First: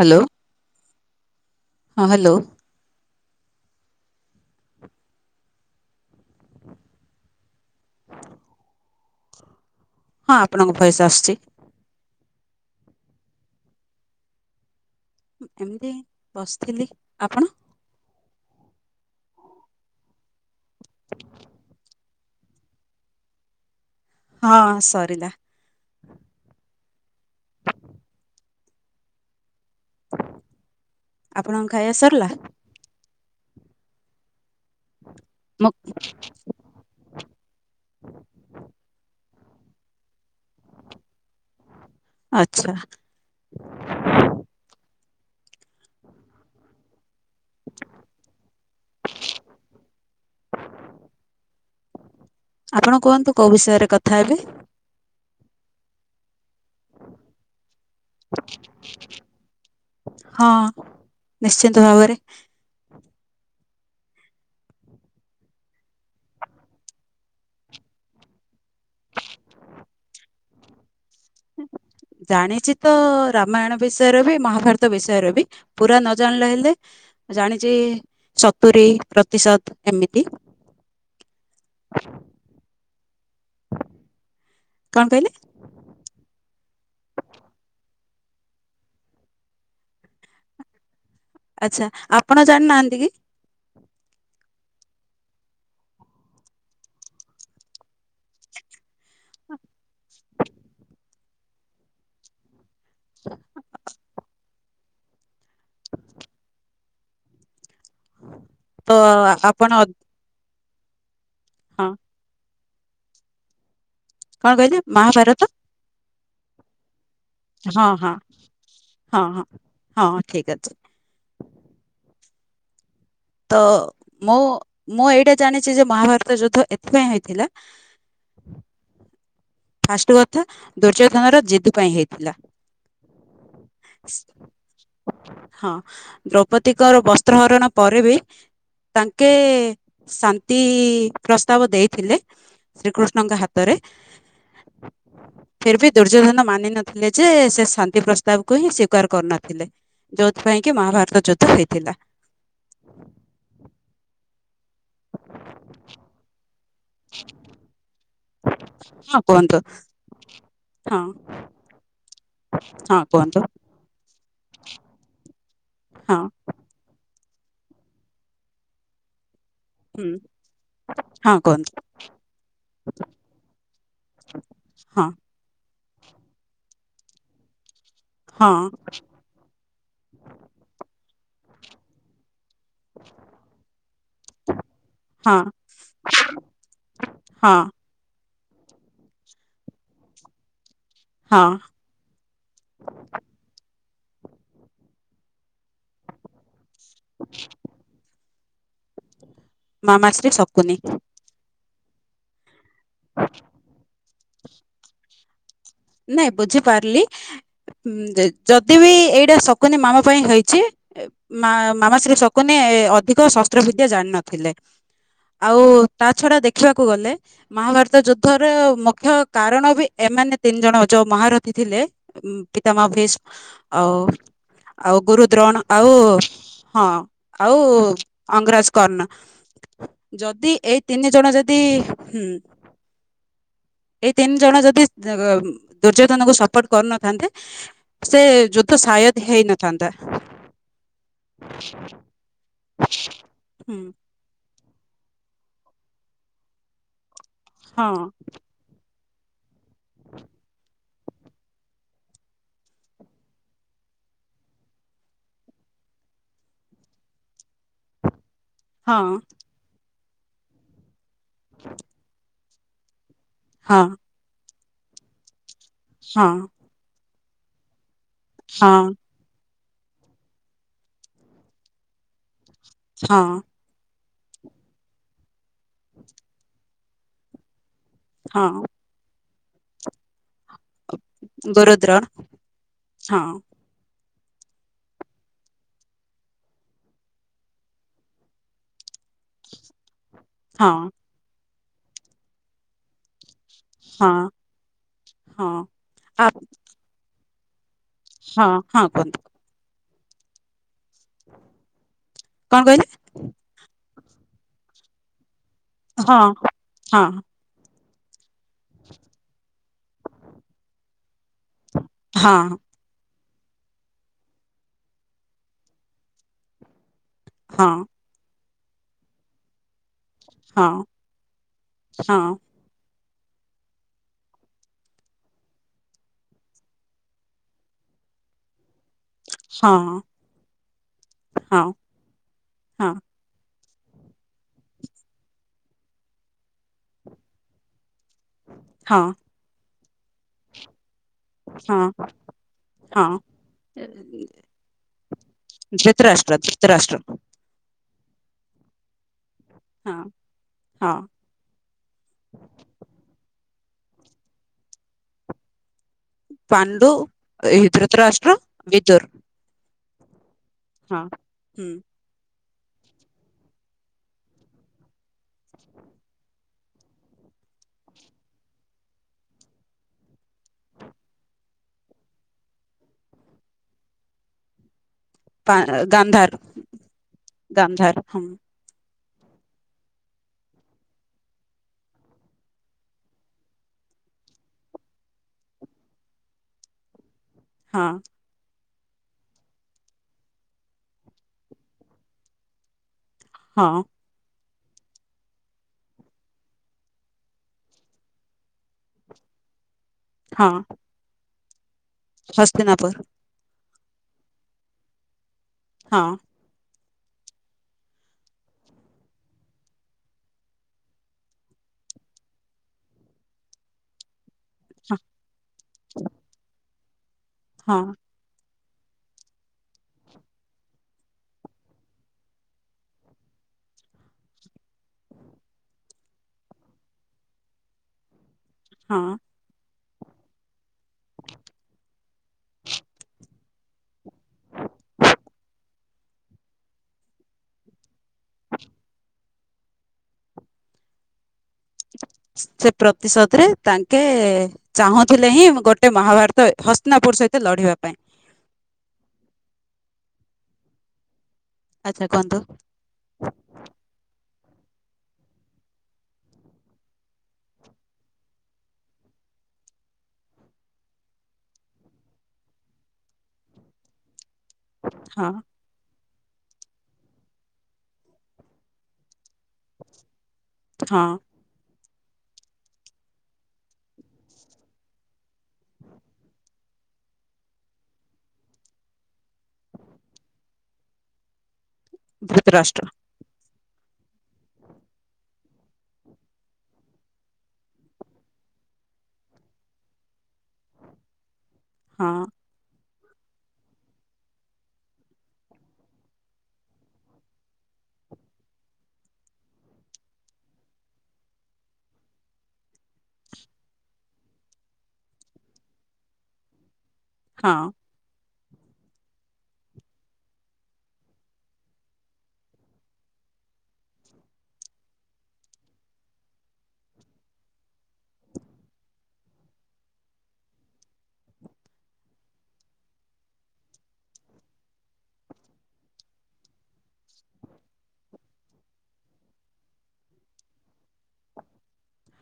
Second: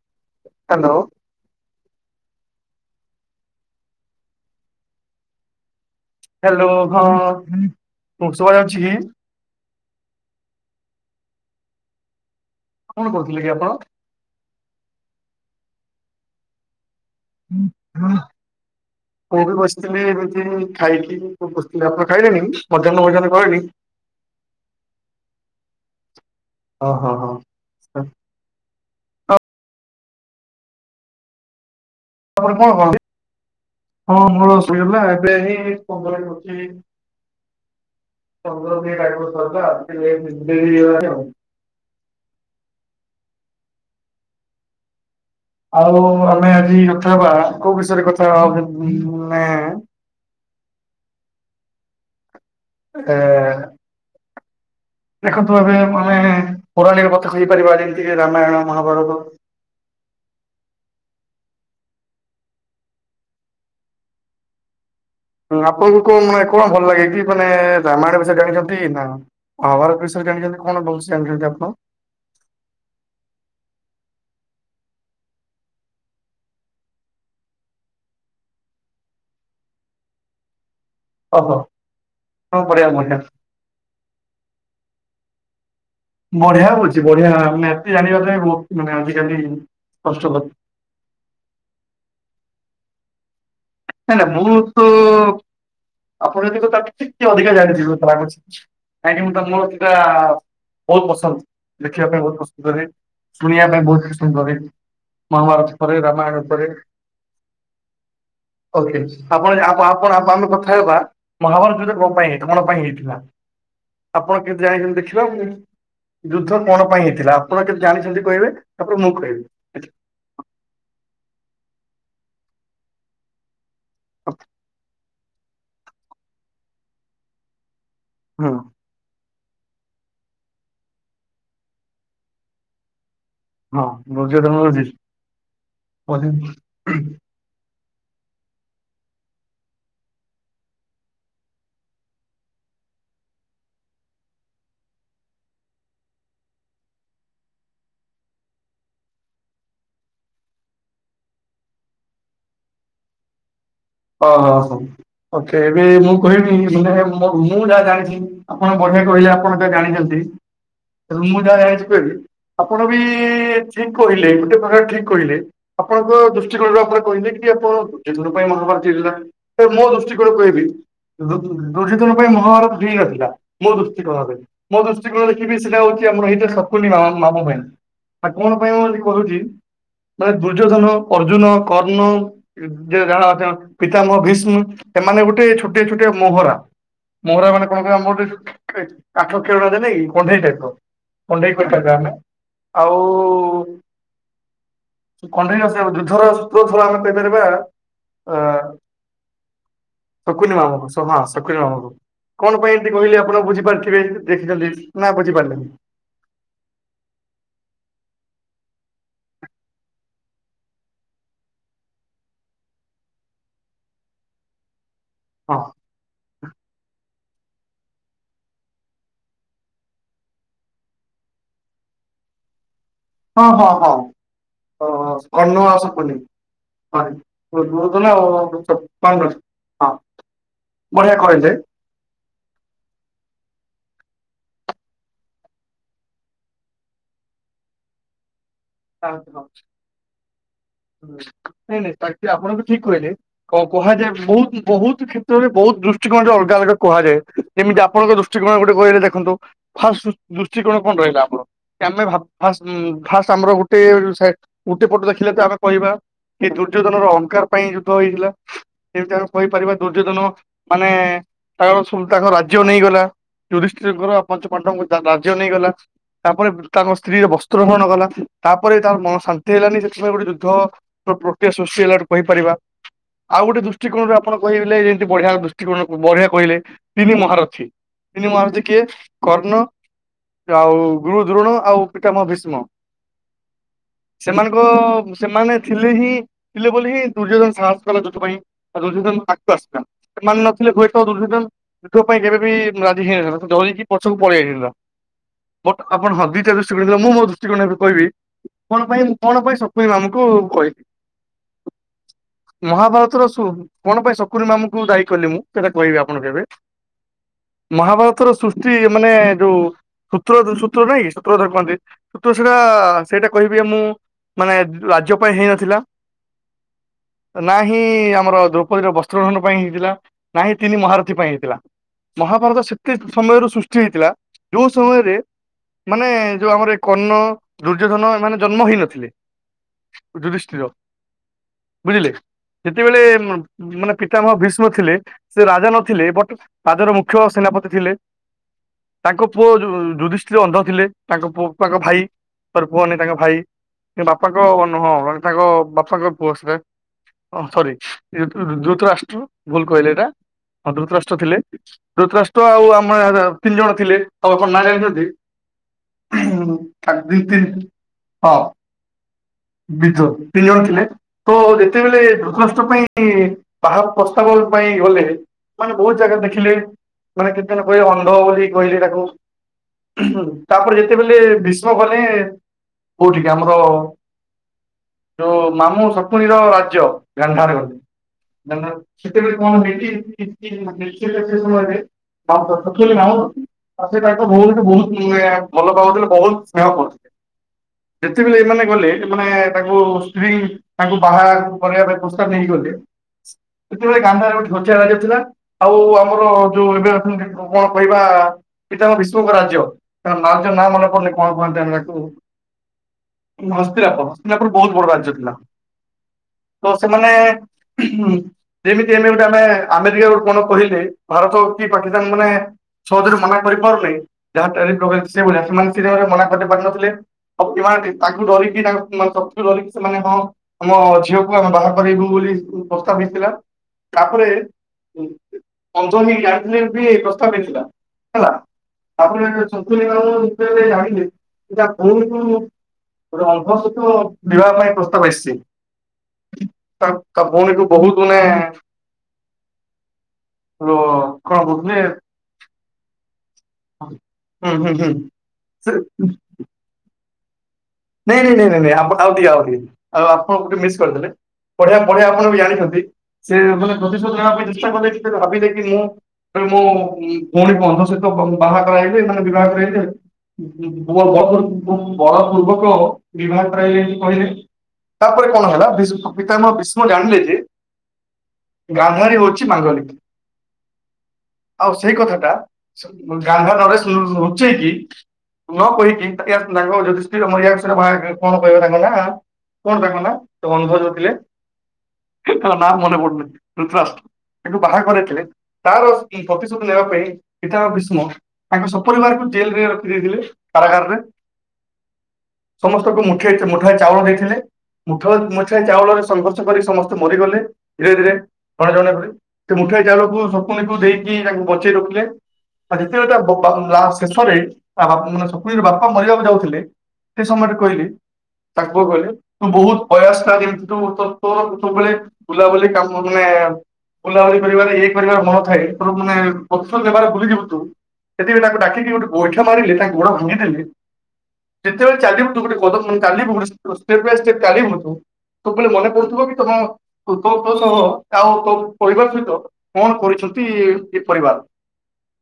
Hello? Hello? ହଁ hello? Hello ହଁ ମୁଷଭ ଅଛି କି! ହଁ ଆପଣଙ୍କ ଭଏସ ଆସୁଛି। କଣ କହୁଥିଲେ କି ଆପଣ? ଏମିତି ବସିଥିଲି ଆପଣ? ହୁଁ ହଁ। ମୁଁ ବି ବସିଥିଲି ଏମିତି ଖାଇଥିଲି ବସିଥିଲି ଆପଣ ଖାଇଲେଣି ମଧ୍ୟାହ୍ନ ମଧ୍ୟର୍୍ନ କରେଣି? ହଁ ସରିିଲା। ଓଁ ହଁ ହଁ। ଆପଣଙ୍କ ଖାଇବା ସରିଲା? ତାପରେ କଣ କହ ହଁ ମଳ ସୋଇଗଲା ଏବେ ମୁଁ ହ ପଳ ଅଛି ପନ୍ଦର ମିନ ଟାଇମତା ଆ ଆଚ୍ଛା। ଆଉ ଆମେ ଆଜି କଥା ହବା କୋଉ ବିଷୟରେ କଥା ମାନେ ଆପଣ ଏ କୁହନ୍ତୁ କୋଉ ବିଷୟରେ କଥା ହେବେ। ଦେଖନ୍ତୁ ଭବେ ଆମେ ପୌରାଳିକ କଥା କହିପାରିବା ଯେମିତି ରାମାୟଣ ମହାଭାରତ। ହଁ ନିଶ୍ଚିନ୍ତ ଭାବରେ। ହଁ ଆପଣଙ୍କୁ କଉ ମାନେ କଣ ଭଲ ଲାଗେ କି ମାନେ ରାମାୟଣ ବିଷୟରେ ଜାଣିଛନ୍ତି ନା। ୱାର ବିଷୟରେ ଜାଣିଛନ୍ତି କଣ ବହୁଷ ଜାଣିଛନ୍ତି ଆପଣ। ଜାଣିଛି ତ ରାମାୟଣ ବିଷୟରେ ବି ମହାଭାରତ ବିଷୟରେ ବି ପୁରା ନ ଜାଣିଲା ହେଲେ ଜାଣିଛି ସତୁରି ପ୍ରତିଶତ ଏମିତି। ଓହୋ କଣ କରିବା ମଣି କଣ କହିଲେ? ବଢିଆ ହଉଛି ବଢିଆ ଏତେ ଜାଣିବା ପାଇଁ ବହୁତ ମାନେ ଆଜିକାଲି କଷ୍ଟ କ ଆଛା ଆପଣ ଜାଣିନାହାନ୍ତି କି? ନାଇଁ ନା ମୁଁ ତୁ ଆପଣ କିନ୍ତୁ ତାଠୁ ଟିକେ ଅଧିକା ଜାଣିଥିବେ। ଲାଗୁଛି କାହିଁକି ମୁଁ ତମର ସେଟା ବହୁତ ପସନ୍ଦ ଦେଖିବା ପାଇଁ ବହୁତ ପସନ୍ଦ। ବହି ଶୁଣିବା ପାଇଁ ବହୁତରେ ସୁନ୍ଦର ଭାବରେ ମହାଭାରତ ପରେ ରାମାୟଣ ପରେ ତ ଓକେ ଆପଣ ଆପ ଆପ ଆମେ କଥା ହେବା ମହାଭାରତ ଯୁଦ୍ଧରେ କଣ ପାଇଁ ହେଇ କଣ ପାଇଁ ହେଇଥିଲା ଆପଣ କଣ କେତେ କହିଲେ ଯାଇଛନ୍ତି ଦେଖିବାକୁ ମହାଭାରତ କି? ଯୁଦ୍ଧ କଣ ପାଇଁ ହେଇଥିଲା ଆପଣ କେତେ ହଁ ହଁ ଜାଣିଛନ୍ତି କହିବେ ତାପରେ ମୁଁ ହଁ କହିବି। ହଁ ହଁ ଠିକ ଅଛି। ତ ମୁଁ ମୁଁ ଏଇଟା ଜାଣିଛି ଯେ ମହାଭାରତ ଯୁଦ୍ଧ ଏଥିପାଇଁ ହେଇଥିଲା ହଁ। ଫାଷ୍ଟ କଥା ଦୁର୍ଯ୍ୟଧନ ର ଜିଦୁ ପାଇଁ ହେଇଥିଲା। ହଁ ଦୁର୍ଯ୍ୟୋଧନ ର ଯୁଦ୍ଧ। ହଁ ଦ୍ରୌପଦୀଙ୍କର ବସ୍ ତ୍ର ହରଣ ପରେ ବି ତାଙ୍କେ ଶାନ୍ତି ପ୍ରସ୍ତାବ ଦେଇଥିଲେ। ଶ୍ରୀକୃଷ୍ଣଙ୍କ ହାତରେ ହଁ। ଫେର ବି ଦୁର୍ଯ୍ୟୋଧନ ମାନି ନଥିଲେ ଯେ ସେ ଶାନ୍ତି ପ୍ରସ୍ତାବକୁ ହିଁ ସ୍ଵିକାର କରୁନଥିଲେ। ଯୋଉଥିପାଇଁ କି ମହାଭାରତ ଯୁଦ୍ଧ ହେଇଥିଲା। ଓହୋ ହୋ ହଉ ଓକେ ଏବେ ମୁଁ କହିବି ମାନେ ମୁଁ ଯାହା ଜାଣିଛି। ଆପଣ ବଢିଆ ହଁ କହିଲେ କୁହନ୍ତୁ ଆପଣ ଯାହା ଜାଣିଛନ୍ତି ହଁ ମୁଁ ଯାହା ଜାଣିଛି କହିବି। ଆପଣ ବି ହଁ କୁହନ୍ତୁ ଠିକ କହିଲେ ଗୋଟେ ପ୍ରକାର ଠିକ କହିଲେ ହଁ ଆପଣଙ୍କ ଠିକ ଆପଣ କହିଲେ କି ଆପଣ ଜିନ ପାଇଁ ମହାଭାରତୀଥିଲା ମୋ ହୁଁ ଦୃଷ୍ଟିକୋଣ କହିବି [unintelligible] ହଁ କୁହନ୍ତୁ ଦୁର୍ଯ୍ୟଧନ ପାଇଁ ମହାଭାରତ ହେଇନଥିଲା ମୋ ଦୃଷ୍ଟିକୋଣରେ ମୋ ହଁ ଦୃଷ୍ଟିକୋଣରେ ମେ ବି ସେଇଟା ହଉଛି ଆମର ଏଇଟା ଶକୁନୀ ମାମା ପାଇଁ ଆଉ ହଁ କଣ ପାଇଁ ମୁଁ କହୁଛି ମାନେ ଦୁର୍ଯ୍ୟୋଧନ ଅର୍ଜୁନ କର୍ଣ୍ଣ ଯ ଯାହା ଅଛନ୍ତି। ପିତାମହ ଭୀଷ୍ମ ଏମାନେ ହଁ ଗୋଟେ ଛୋଟିଆ ଛୋଟିଆ ମୋହରା। ମୋହରା ହଁ ମାନେ କଣ କହିବେ ଆମରେ ଆଠ ଖେଳନା ଦେଲେକି କଣ୍ଢେଇଟାଇପର ହଁ କଣ୍ଢେଇ ପରିକା ଆମେ ଆଉ କଣ୍ଢେଇ ନ୍ୟସର ଯୁଦ୍ଧର ଥର ଆମେ କହିପାରିବା ଅ [unintelligible] ଶକୁନି ମାମୁଁକୁ ସ ହଁ ଶକୁନି ମାମୁଁକୁ କଣ ପାଇଁ ଏମିତି କହିଲେ ଆପଣ ବୁଝିପାରଥିବେ ଦେଖିଛନ୍ତି ନା ବୁଝିପାରିଲେନି। ନାଇଁ ବୁଝିପାରିଲି ଉଁ ଯଦି ବିି ଏଇଟା ଶକୁନି ମାମା ପାଇଁ ହେଇଛି। ମା ମାମା ଶ୍ରୀ ଶକୁନି ଅଧିକ ଶସ୍ତ୍ରବିଦ୍ୟା ଜାଣିିନଥିଲେ ହଁ ଆଉ ତା ଛଡା ଦେଖିବାକୁ ଗଲେ ମହାଭାରତ ଯୁଦ୍ଧର ମୁଖ୍ୟ କାରଣ ବି ଏମାନେ ତିନି ଜଣ ଯଉ ମହାରଥୀ ଥିଲେ ପିତାମା ଭିଶ ହଁ ହଁ ହଁ। ଆଉ କର୍ଣ୍ଣ ଗୁରୁଦ୍ରୋଣ ଆଉ ଶକୁନି। ହଁ ସରି ଆଉ ଦୁର୍ଯ୍ୟୋଧନ ଅଙ୍ଗରାଜ ଆଉ କର୍ଣ୍ଣ। ପାଣ୍ଡୁ। ହଁ ଯଦି ଏଇ ବଢିଆ ତିନି ଜଣ କହିଲେ। ଯଦି ହୁଁ। ଏଇ ତିନି ଜଣ ଯଦି। ଦୁର୍ଯ୍ୟୋଧନକୁ ସପୋର୍ଟ କରୁନଥାନ୍ତେ ସେ ଯ। ଆୟଦ୍ ହେଇନ ଚାନ୍ଦ। ନାଇଁ ନାଇଁ ତା ଆପଣଙ୍କୁ ଠିକ କୁହନି ହୁଁ କୁହାଯାଏ। ବହୁତ ବହୁ କ୍ଷେତ୍ରରେ ବହୁତ ଦୃଷ୍ଟିକୋଣରେ ଅଲଗା ଅଲଗା କୁହାଯାଏ। ଏମିତି ହଁ ଆପଣଙ୍କ ଦୃଷ୍ଟିକୋଣ ଗୋଟେ କହିଲେ ଦେଖନ୍ତୁ ଫାଷ୍ଟ ଦୃଷ୍ଟିକୋଣ। କଣ ରହିଲା ଆମ ଆେ ଆମ ଗ। ଗୋଟେ ଗୋଟେ ପଟ ଦେଖିଲେ ତ ଆମେ କହିବା ଏ ଦୁର୍ଯ୍ୟୋଧନ ର ଅଙ୍କାର ପାଇଁ ଯୁଦ୍ଧ ହେଇଥିଲା। ହଁ ଯେମିତି ଆମେ କହିପାରିବା ଦୁର୍ଯ୍ୟୋଧନ ମାନେ ତାଙ୍କର ତାଙ୍କ ରାଜ୍ୟ ନେଇଗଲା। ହଁ ଟୁରିଷ୍ଟଙ୍କର ପଞ୍ଚ ପାଣ୍ଡ ରାଜ୍ୟ ନେଇଗଲା ହଁ ତାପରେ। ତାଙ୍କ ସ୍ତ୍ରୀରେ ବସ୍ତ୍ର ଧରଣ କଲା ତାପରେ ହଁ ତାର ମନ ଶାନ୍ତି। ହେଲାନି ସେଥିପାଇଁ ଗୋଟେ ଯୁଦ୍ଧ ପ୍ରକ୍ରୟା ସୃଷ୍ଟି ହେଲା ଗ କହିପାରିବା ହଁ ଆଉ ଗୋଟେ ଦ। ଦୃଷ୍ଟିକୋଣରେ ଆପଣ କହିଲେ ଯେମିତି ବଢିଆ ଦୃଷ୍ଟିକୋଣ ବଢିଆ କହିଲେ ତିନି ମହାରଥୀ। ତିନି ମ ହଁ ଆସଛି କିଏ କର୍ଣ୍ଣ ଆଉ ଗୁରୁ ଦ୍ରୋଣ ଆଉ ଗୋରୁଦ୍ରୋଣ ପିଠା ମ ଭୀଷ୍ମ। ହଁ। ସେମାନଙ୍କ ସେମାନେ ଥିଲେ ହିଁ ଥିଲେ ବୋଲି ହିଁ ଦୁର୍ଯ୍ୟୋଧନ ସାହସ କଲେ ଯୋଉଥିପାଇଁ। ଆଉ ଦୁର୍ଯ୍ୟଧନ ଆକ୍ଟରସ ଟା ସେମାନେ ନଥିଲେ ହଁ ହୁଏତ ଦୁର୍ଯ୍ୟଧନ ଯୁଦ୍ଧ ପାଇଁ କେବେ ବି ରାଜି ହେଇନଥାନ୍ତା। ଡରିକି ପଛକୁ ହଁ ପଳେଇ ଯାଇଥାନ୍ତା ହଁ ବଟ୍ ଆପଣ ଆ ହଁ ଦିଟା ଦୃଷ୍ଟିକୋଣ ଥିଲା ମୁଁ ମୋ ଦୃଷ୍ଟିକୋଣ କହିବି ହଁ କଣ ହଁ ପାଇଁ କୁହନ୍ତୁ କଣ ପାଇଁ ସ ମୁ ଆମକୁ କହିବି କଣ କହିଲେ ମହାଭାରତର ସୋ କଣ ପାଇଁ ଶକୁୁନି ମାମୁଙ୍କୁ ଦାୟୀ କଲି ମୁଁ ସେଇଟା କହିବି ଆପଣ ହଁ କେବେ? ହଁ ମହାଭାରତର ସୃଷ୍ଟି ମାନେ ଯୋଉ ସୂତ୍ର ସୂତ୍ର ନାଇଁ କି ସୂତ୍ରଧର କହନ୍ତି ହଁ ସେଟା ସେଇଟା କହିବି ମୁଁ ମାନେ ରାଜ୍ୟ ପାଇଁ ହେଇନଥିଲା। ହଁ ନାହିିଁ ଆମର ଦ୍ରୌପଦୀର ବସ୍ତ୍ରହରଣ ପାଇଁ ହେଇଥିଲା। ନାଇଁ ହଁ ତିନି ମହାରଥୀ ପାଇଁ ହେଇଥିଲା ହଁ ମହାଭାରତ ସେ ସମୟରୁ ସୃଷ୍ଟି ହେଇଥିଲା ଯୋଉ ସମୟରେ ମାନେ ଯୋଉ ଆମର କର୍ଣ ଦୁର୍ଯ୍ୟୋଧନ ଏମାନେେ ଜନ୍ମ ହେଇନଥିଲେ। ହଁ। ଯୁଧିଷ୍ଟିର। ହଁ। ବୁଝିଲେ ହଁ ଯେତେବେଳେ ମାନେ ପିତାମହ ଭୀଷ୍ମ ଥିଲେ ସେ ରାଜା ନଥିଲେ ବଟ ପାଦର ମୁଖ୍ୟ ସେନାପତି ଥିଲେ। ହଁ ତାଙ୍କ ପୁଅ ଯୁଧିଷ୍ଠୀର ଅନ୍ଧ ଥିଲେ ତାଙ୍କ ପୁଅଙ୍କ ହଁ ଭାଇ ପୁଅନି ତାଙ୍କ ହଁ ଭାଇ ବାପାଙ୍କ ହଁ ତାଙ୍କ ବାପାଙ୍କ ଧୃତରାଷ୍ଟ୍ର ପୋଷ୍ଟରେ ଧୃତରାଷ୍ଟ୍ର ହଁ ସରି ଧୃତରାଷ୍ଟ୍ର ଭୁଲ କହିଲେ ହଁ ଏଇଟା ହଁ ଧୃତରାଷ୍ଟ୍ର। ଥିଲେ ଧୃତରାଷ୍ଟ୍ର ଆଉ ଆମର ତିନି ଜଣ ଥିଲେ ଆଉ ଆପଣ ନାଁ ଜାଣିଛନ୍ତି? ପାଣ୍ଡୁ ତା- ଦି- ତିନି- ହ ଧୃତରାଷ୍ଟ୍ର ବିଦୁୁର। ବିଦୂର ତିନି ଜଣ ଥିଲେ ତ ହୁଁ ଯେତେବେଳେ ଧ୍ରୁତରାଷ୍ଟ୍ର ପାଇଁ ବାହା ପ୍ରସ୍ତାବ ପାଇଁ ଗଲେ ମାନେ ବହୁତ ଜାଗା ଦେଖିଲେ। ମାନେ କେତେ ଜଣ କହିଲେ ଅନ୍ଧ ବୋଲି କହିଲି ତାକୁ ମା ତାପରେ ଯେତେବେଳେ ଭୀଷ୍ମ କଲେ କୋଉଠିକ ଆମର ପା ଯୋଉ ଗାନ୍ଧାର ମାମୁଁ ଶକୁଣିର ଗାନ୍ଧାର ରାଜ୍ୟ ହଁ ଗାନ୍ଧାର ଗଲେ [inaudible] ଆଉ ସେ ତାଙ୍କ ଭଉଣୀକୁ ବହୁତ ଭଲ ପାଉଥିଲେ ବହୁତ ସ୍ନେହ କରୁଥିଲେ। ହଁ। ଯେତେବେଳେ ଏମାନେ ଗଲେ ମାନେ ତାଙ୍କୁ ସ୍ତ୍ରୀ ତାଙ୍କୁ ବାହା କରିବା ପାଇଁ ପ୍ରସ୍ତାବ ନେଇଗଲେ ହଁ ସେତେବେଳେ [inaudible] ଯାଉଥିଲା ଆଉ ଆମର ଯୋଉ ଏବେ କଣ କହିବା? ପିତାମହ ବିଶ୍ୱଙ୍କ ରାଜ୍ୟ ତା ନା ମନେ ପଡୁନି କଣ କୁହନ୍ତି ଆମେ ଟାକୁ ହସ୍ତୀନାପୁର। ହସ୍ତିରାପ ହସ୍ତିରାପର ବହୁତ ବଡ ରାଜ୍ୟ ଥିଲା। ହଁ। ତ ସେମାନେ ଯେମିତି ଆମେ ଗୋଟେ ଆମେ ଆମେରିକା ଗୋଟେ କଣ କହିଲେ ଭାରତ କି ପାକିସ୍ତାନ ମାନେ ସହଜରେ ମନା କରିପାରୁନେ। ଯହା ଟାରିଫ୍ [inaudible] ସେମାନେ ମନା କରି ପାରନଥିଲେ ଆଉ ହଁ ଏମାନେ ତାଙ୍କୁ ଡରି [inaudible] ଡରିକି ସେମାନେ ହଁ ଆମ ଝିଅକୁ ଆମେ ବାହା କରବୁ ବୋଲି ପ୍ରସ୍ତାବ ହେଇଥିଲା ତାପରେ ଅନ୍ଧ ହିଁ ଜାଣିଥିଲେ ବି ପ୍ରସ୍ତାବ ଦେଇଥିଲା ହେଲା ହଁ ଆପଣ ଯେବେ ଶକୁନି ମାମୁଁକୁ ଯେତେବେଳେ ଜାଣିଲେ ତା ଭଉଣୀକୁ ଗୋଟେ ଅନ୍ଧ ସହିତ ବିବାହ ପାଇଁ ପ୍ରସ୍ତାବ ଆସିଛି ତା ଭଉଣୀକୁ ବହୁତ ମାନେ ର କଣ କହୁଥିଲେ? ସେ ପ୍ରତିଶୋଧରେ ତାଙ୍କେ ହୁଁ ହୁଁ ହୁଁ ଚାହୁଁଥିଲେ ହିଁ ସେ ଗୋଟେ ମହାଭାରତ ହସ୍ତିନାପୁର ସହିତ ଲଢିବା ପାଇଁ ନାଇଁ ନାଇଁ ନାଇଁ ନାଇ ଆଉ ଟିକେ ଆଉ ଆପଣେ ଟିକେ ମିସ୍ କରିଦେଲେ ପଢଆ ଆଚ୍ଛା ପଢିଆ ଆପଣ କୁହନ୍ତୁ ବି ଜଣିଛନ୍ତି। ସେ ମାନେ ପ୍ରତିଶୋଧ ନବା ପାଇଁ ଚେଷ୍ଟା କଲେ କି ଭାବିଲେ କି ମୁଁ ମୁଁ ଭଉଣୀ ଅନ୍ଧ ସହିତ ବାହା କରାହଇିବେ ଏମାନେ ମ ବିବାହ କରାଇବେ ପୁଅ ବଳ ବଳପୂର୍ବକ ବିବାହ କରାଇଲେ କହିଲେ ହଁ ତାପରେ କ'ଣ ହେଲା? ପିତା ମହ ବିଷ୍ମ ଜାଣିଲେ ଯେ ଗାନ୍ଧାରୀ ହଉଛି ମାଙ୍ଗରି। ହଁ ଆଉ ସେଇ କଥାଟା ଗାଙ୍ଗା ନରେଶ ଲୁଚେଇକି। ନ କହିକି ସ୍ତ୍ରୀ ର ମାରିବା କଥା। ବା କ'ଣ କହିବା ତାଙ୍କ ନାଁ କଣ ତାଙ୍କ ନାଁ ତ ଅନ୍ଧ ଯୋଉ ଥିଲେ। ତା ନା ଧୃତରାଷ୍ଟ୍ର ମନେ ପଡୁନି ଦୁତରାଷ୍ଟ୍ର ସେଠୁ ବାହା କରିଇଥିଲେ ତାର ପ୍ରତିଶୋଧ ନେବା ପାଇଁ ପିତା ମା ଭ୍ରୀଷ୍ମ ତାଙ୍କ ସପରିବାରକୁ ଜେଲ ରେ ରଖିଦେଇଥିଲେ କାରାଗାରରେ ହଁ ସମସ୍ତଙ୍କୁ ମୁଠେ ମୁଠାଏ ଚାଉଳ ଦେଇଥିଲେ। ମୁଠେ ମୁଠାଇ ଚାଉଳ ରେ ସଂଗର୍ଷ କରି ସମସ୍ତେ ମରିଗଲେ ଧୀରେ ଧୀରେ ଜଣ ଜଣ କରି। ସେ ମୁଠାଏ ଚାଉଳକୁ ଶକୁନିକୁ ଦେଇକି ତାଙ୍କୁ ବଞ୍ଚେଇ ରଖିଲେ। ଆଉ ଯେତେବେଳେ ତା ବାପା ଶେଷରେ ମାନେ ସକୁନି ର ବାପା ମରିବାକୁ ଯାଉଥିଲେ। ଏତେ ସମୟେ ହଁ କହିଲି ତାଙ୍କୁ କହିଲେ ତୁ ବହୁତ ପ୍ରୟାସ ଯେମିତି ତୁ ତୋର ସବୁବେଳେ ବୁଲାବୁଲି କାମ ମାନେ। ବୁଲାବୁଲି କରିବାରେ ଏକରିବାର ମନ ଥାଏ ମାନେ ପ୍ରଦୂଷଣ ଦବାରେ ଭୁଲିଯିବୁ ତୁ ସେଥିପାଇଁ ତାଙ୍କୁ ଡାକିକି ଗୋଟେ ଗୋଇଠ ମାରିଲ ତାଙ୍କ ଗୋଡ ଭାଙ୍ଗିଦଲେ କେତେବେଲେ ଚାଲିବୁ ତୁ ଗୋଟ ଷ୍ଟେପ ବାଏ ଷ୍ଟେପ ଚଲିବୁ ତୋ ମନେ ପଡୁଥିବ କି ତମ ତ ତୋ ସହ ଆଉ ତୋ ପରିବାର ସହିତ କ'ଣ କରିଛନ୍ତି ଏ ପରିବାର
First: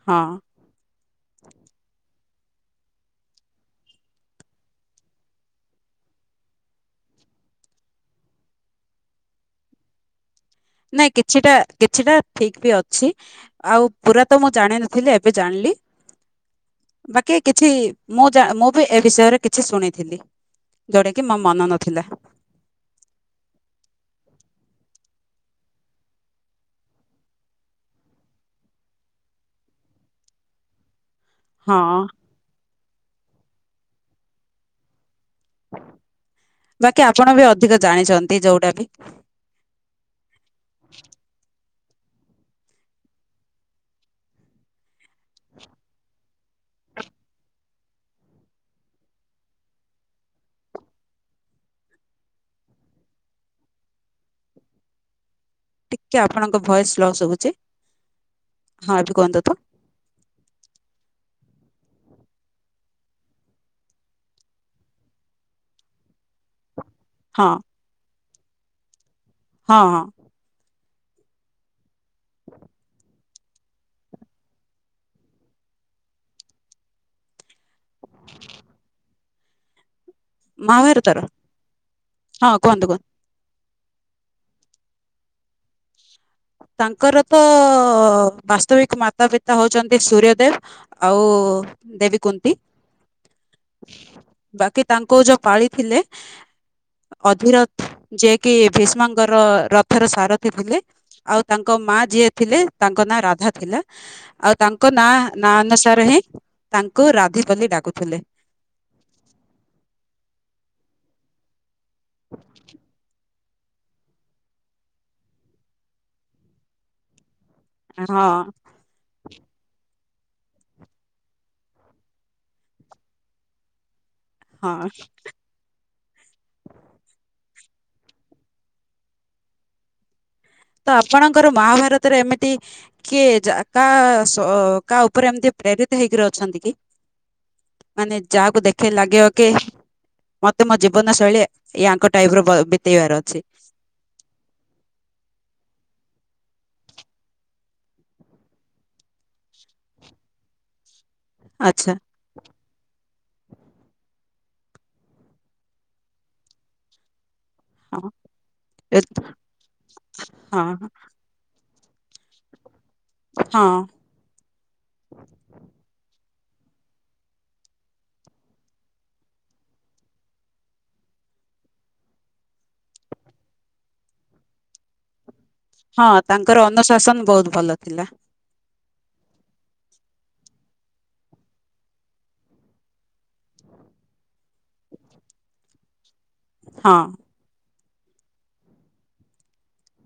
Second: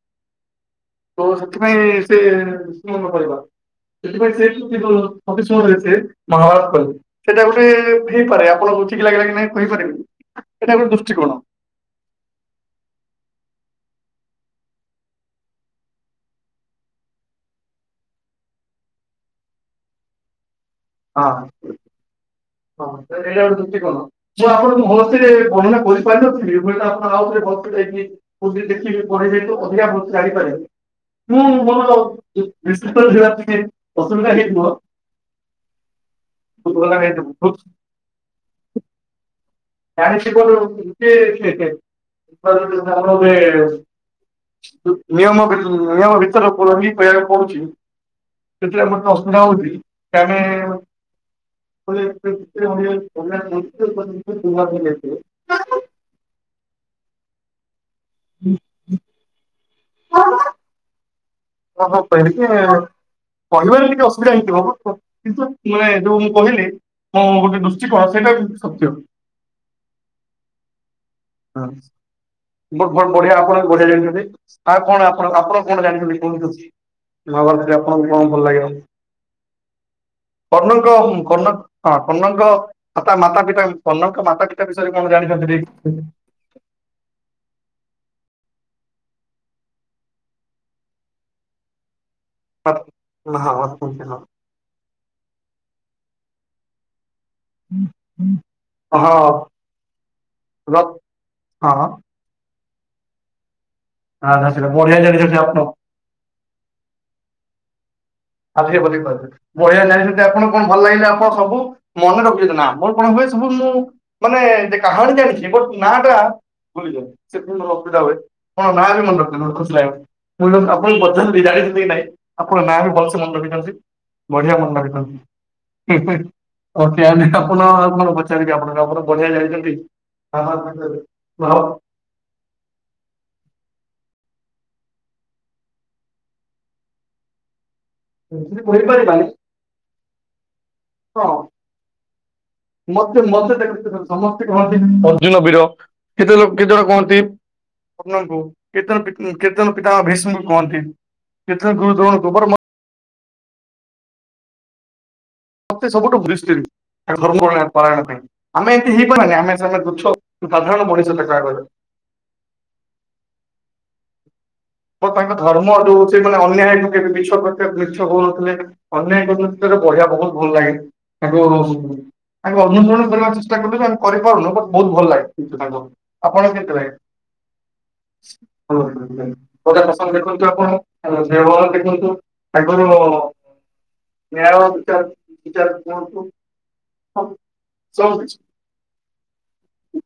ହଁ ତ ସେଥିପାଇଁ ସେ ମାନକରିବନି ସେଥିପାଇଁ ସେ ଅଫିସମ ମହାହାରତ ସେଇଟା ଗୋଟେ ହେଇପାରେ ଆପଣ ରୁଚିକି ଲାଗିଲା କି ନହିଁ କହିପାରିବେ। ନାହିଁ କିଛିଟା କିଛିଟା ଠିକ ବି ଅଛି ଆଉ ପୁରା ତ ମୁଁ ଜାଣିନଥିଲି ଏବେ ଜାଣିଲି। ବାକି କିଛି ମୁଁ ଯା ମୁଁ ବି ଏ ବିଷୟରେ କିଛି ଶୁଣିଥିଲି। ଯୋଉଟା କି ହଁ ମୋ ମନ ନଥିଲା। ହଁ [inaudible] ଚୁଟିି କ'ଣ? ଯିଏ ଆପଣଙ୍କୁ ମସ୍ତରେ ବର୍ଣନା କରିପାରିନଥିଲି ହୁଏତ ଆପଣ ଆଉଥରେ ଯକି [unintelligible] ମୁଁ ହଁ। ମୋର [unintelligible] ପାଇଁ ପସନ୍ଦା ହେଇଥିବ। ବାକି ଆପଣ ବି ଗୋଟେ ଅଧିକ ଜାଣିଛନ୍ତି ଯୋଉଟା କି [unintelligible] ନିୟମ ନିୟମ ଭିତର ପବି କହିବାକୁ ପଡୁଛି। ସେଥିରେ ମତେ ଅସୁବିଧା ହଉଛି ଆମେ [unintelligible] ଟିକେ ଆପଣଙ୍କ ଭଏସ୍ ଲସ୍ ହଉଛି ହଁ ଏବେ କୁହନ୍ତୁ ତ! ଓହୋ କହିଲି। କହିବାରେ ଟିକେ ଅସୁବିଧା ହେଇଥିବ ବ କିନ୍ତୁ ମାନେ ଯୋଉ ମୁଁ କହିଲି ମୁଁ ହଁ ଗୋଟେ ଦୃଷ୍ଟି କୋଣ ସେଇଟା ସତ୍ୟ। ହଁ ହଁ। ହଁ। ବଢିଆ ଆପଣ ବଢିଆ ଜଣିଛନ୍ତି ଆ କଣ ଆପଣ ଆପଣ କ'ଣ ଜାଣିଛନ୍ତି କହୁଛନ୍ତି? ନ ବ ସେ ଆପଣଙ୍କୁ କଣ ଭଲ ଲାଗିବନି। ମହାଭାରତର କର୍ଣ୍ଣଙ୍କ- କର୍ଣ୍ଣ- କର୍ଣ୍ଣଙ୍କ ହଁ କୁହନ୍ତୁ କୁହନ୍ତୁ। ତା ମାତା ପିତା କର୍ଣ୍ଣଙ୍କ ମାତା ପିତା ବିଷୟରେ କଣ ଜାଣିଚନ୍ତି ଟିକେ କହିଲେ? ତାଙ୍କର ତ ବାସ୍ତବିକ୍ ମାତା ପିତା ହଉଚନ୍ତି ସୂର୍ୟଦେବ୍। ଆଉ ଦେବୀ କୁନ୍ତ୍ ହ -ହଁ -କୁନ୍ତିର। ବାକି ତାଙ୍କୁ ଯଉ ପାଳି ଥିଲେ ଅଧିରଥ୍ ଯିଏ କିି ଭୀଷ୍ମଙ୍କର ରଥର ସାରଥିୀ ଥିଲେ। ଆଉ ତାଙ୍କ ମା ରାଧା ଯିଏ ଥିଲେ ତାଙ୍କ ନାଁ ରାଧା ଥିଲା। ଆଉ ସେଇଟା ତାଙ୍କ ବଢିଆ ନାଁ- ଜାଣିଛନ୍ତି ନାଁ ଆପଣ ଅନୁସାରେ ହିଁ ତାଙ୍କୁ ରାଧି ବୋଲି ଡାକୁଥିଲେ। ରାଧି ବୋଲି ଡାକୁଥିଲେ। ବଢିଆ ଜାଣିଚନ୍ତି ସେ ଆପଣ କଣ ଭଲ ଲାଗିଲେ ଆପଣ ସବୁ ମନେ ରଖିଚନ୍ତି ନା ମୋର କଣ ହୁଏ ସବୁ ମୁଁ ମାନେ ଯେ-କାହାଣୀ ଜାଣିଚି ବଟ୍ ନା ଟା ଭୁଲିଯାଉଚି ସେଥି ଅସୁବିଧା ହୁଏ ହଁ କଣ ନାଁ ବି ମନ ରଖ୍ ଖୁସି ଲାଗିବ ଆପଣଙ୍କୁ ବି ପଚାରିଲି ଜାଣିଚନ୍ତି କି ନାଇଁ ଆପଣ ନାଁ ବି ଭଲ ମନ ରଖିଥାନ୍ତି ବଢିଆ ମନ ହଁ ରଖିଚନ୍ତି। ଆପଣ ଆଉ କଣ ପଚାରିବେ ଆପଣ ଉପରେ ବଢିଆ ଜାଣିଚନ୍ତି। ତ ଆପଣଙ୍କର ମହାଭାରତରେ ଏମିତି କିଏ ଯା- କା -ଶ -କା ଉପରେ ଏମିତି ପ୍ରେରିତ୍ ହେଇକିରି ଅଛନ୍ତି କି? ମାନେ ଯାହାକୁ ଦେଖେଇ କହିପାରିବାନି ଲାଗିବ କେ ମତେ ମୋ ଜି ଜୀବନ ହଁ ଶୈଳୀ ୟାଙ୍କ ଟାଇପ୍ ର ବ-ବିତେଇବାର ଅଛି। [unintelligible] ସମସ୍ତେ କହନ୍ତି ଅର୍ଜୁନ ବୀର କେତେ ଲୋକ କେତେ ଜଣ କୁହନ୍ତି କର୍ଣ୍ଣ ଙ୍କୁ କେତେ ଜଣ କେତେ -ପିତା ଭୀଷ୍ମ ଙ୍କୁ କୁହନ୍ତି କେତେ ଜଣ ଆଚ୍ଛା ଗୁରୁ ଦ୍ରୋଣଙ୍କୁ ବଟ୍ ମତେ ମତେ ସବୁଠୁ [unintelligible] ପୁରାଣ ହଁ ପାଇଁ ଆମେ ଏମତି ହେଇପାରିବାନି ଆମେ ସେ ତୁଛ ହଁ ସାଧାରଣ ମଣିଷ ତାଙ୍କ ଆଗରେ। ହଁ। ଓ ତାଙ୍କ ଧର୍ମ ହଉଚି ମାନେ ଅନ୍ୟାୟ [unintelligible] ମିଛ କହୁନଥିଲେ। ଅନ୍ୟ କର ସେରେ ବଢିଆ ବହୁତ ଭଲ ଲାଗେ ତାକୁ ତାଙ୍କୁ ଅନୁସରଣ କରିବାକୁ ଚେଷ୍ଟା କରିବୁ ଆମେ କରିପାରୁନୁ ବଟ୍ ବହୁତ୍ ଭଲ ଲାଗେ। ହଁ ଆପଣ ତାଙ୍କର କେମିତି ଲାଗେ? ଅନୁଶାସନ ବହୁତ ଭଲ ଥିଲା [unintelligible] ଶାସନ ଦେଖନ୍ତୁ ଆପଣ [unintelligible] ଦେଖନ୍ତୁ ଆଗରୁ ନ୍ୟାୟ ବିଚାର୍-ବିଚାର୍ କୁହନ୍ତୁ। ହଁ। ହଉ ସବୁକିଛି।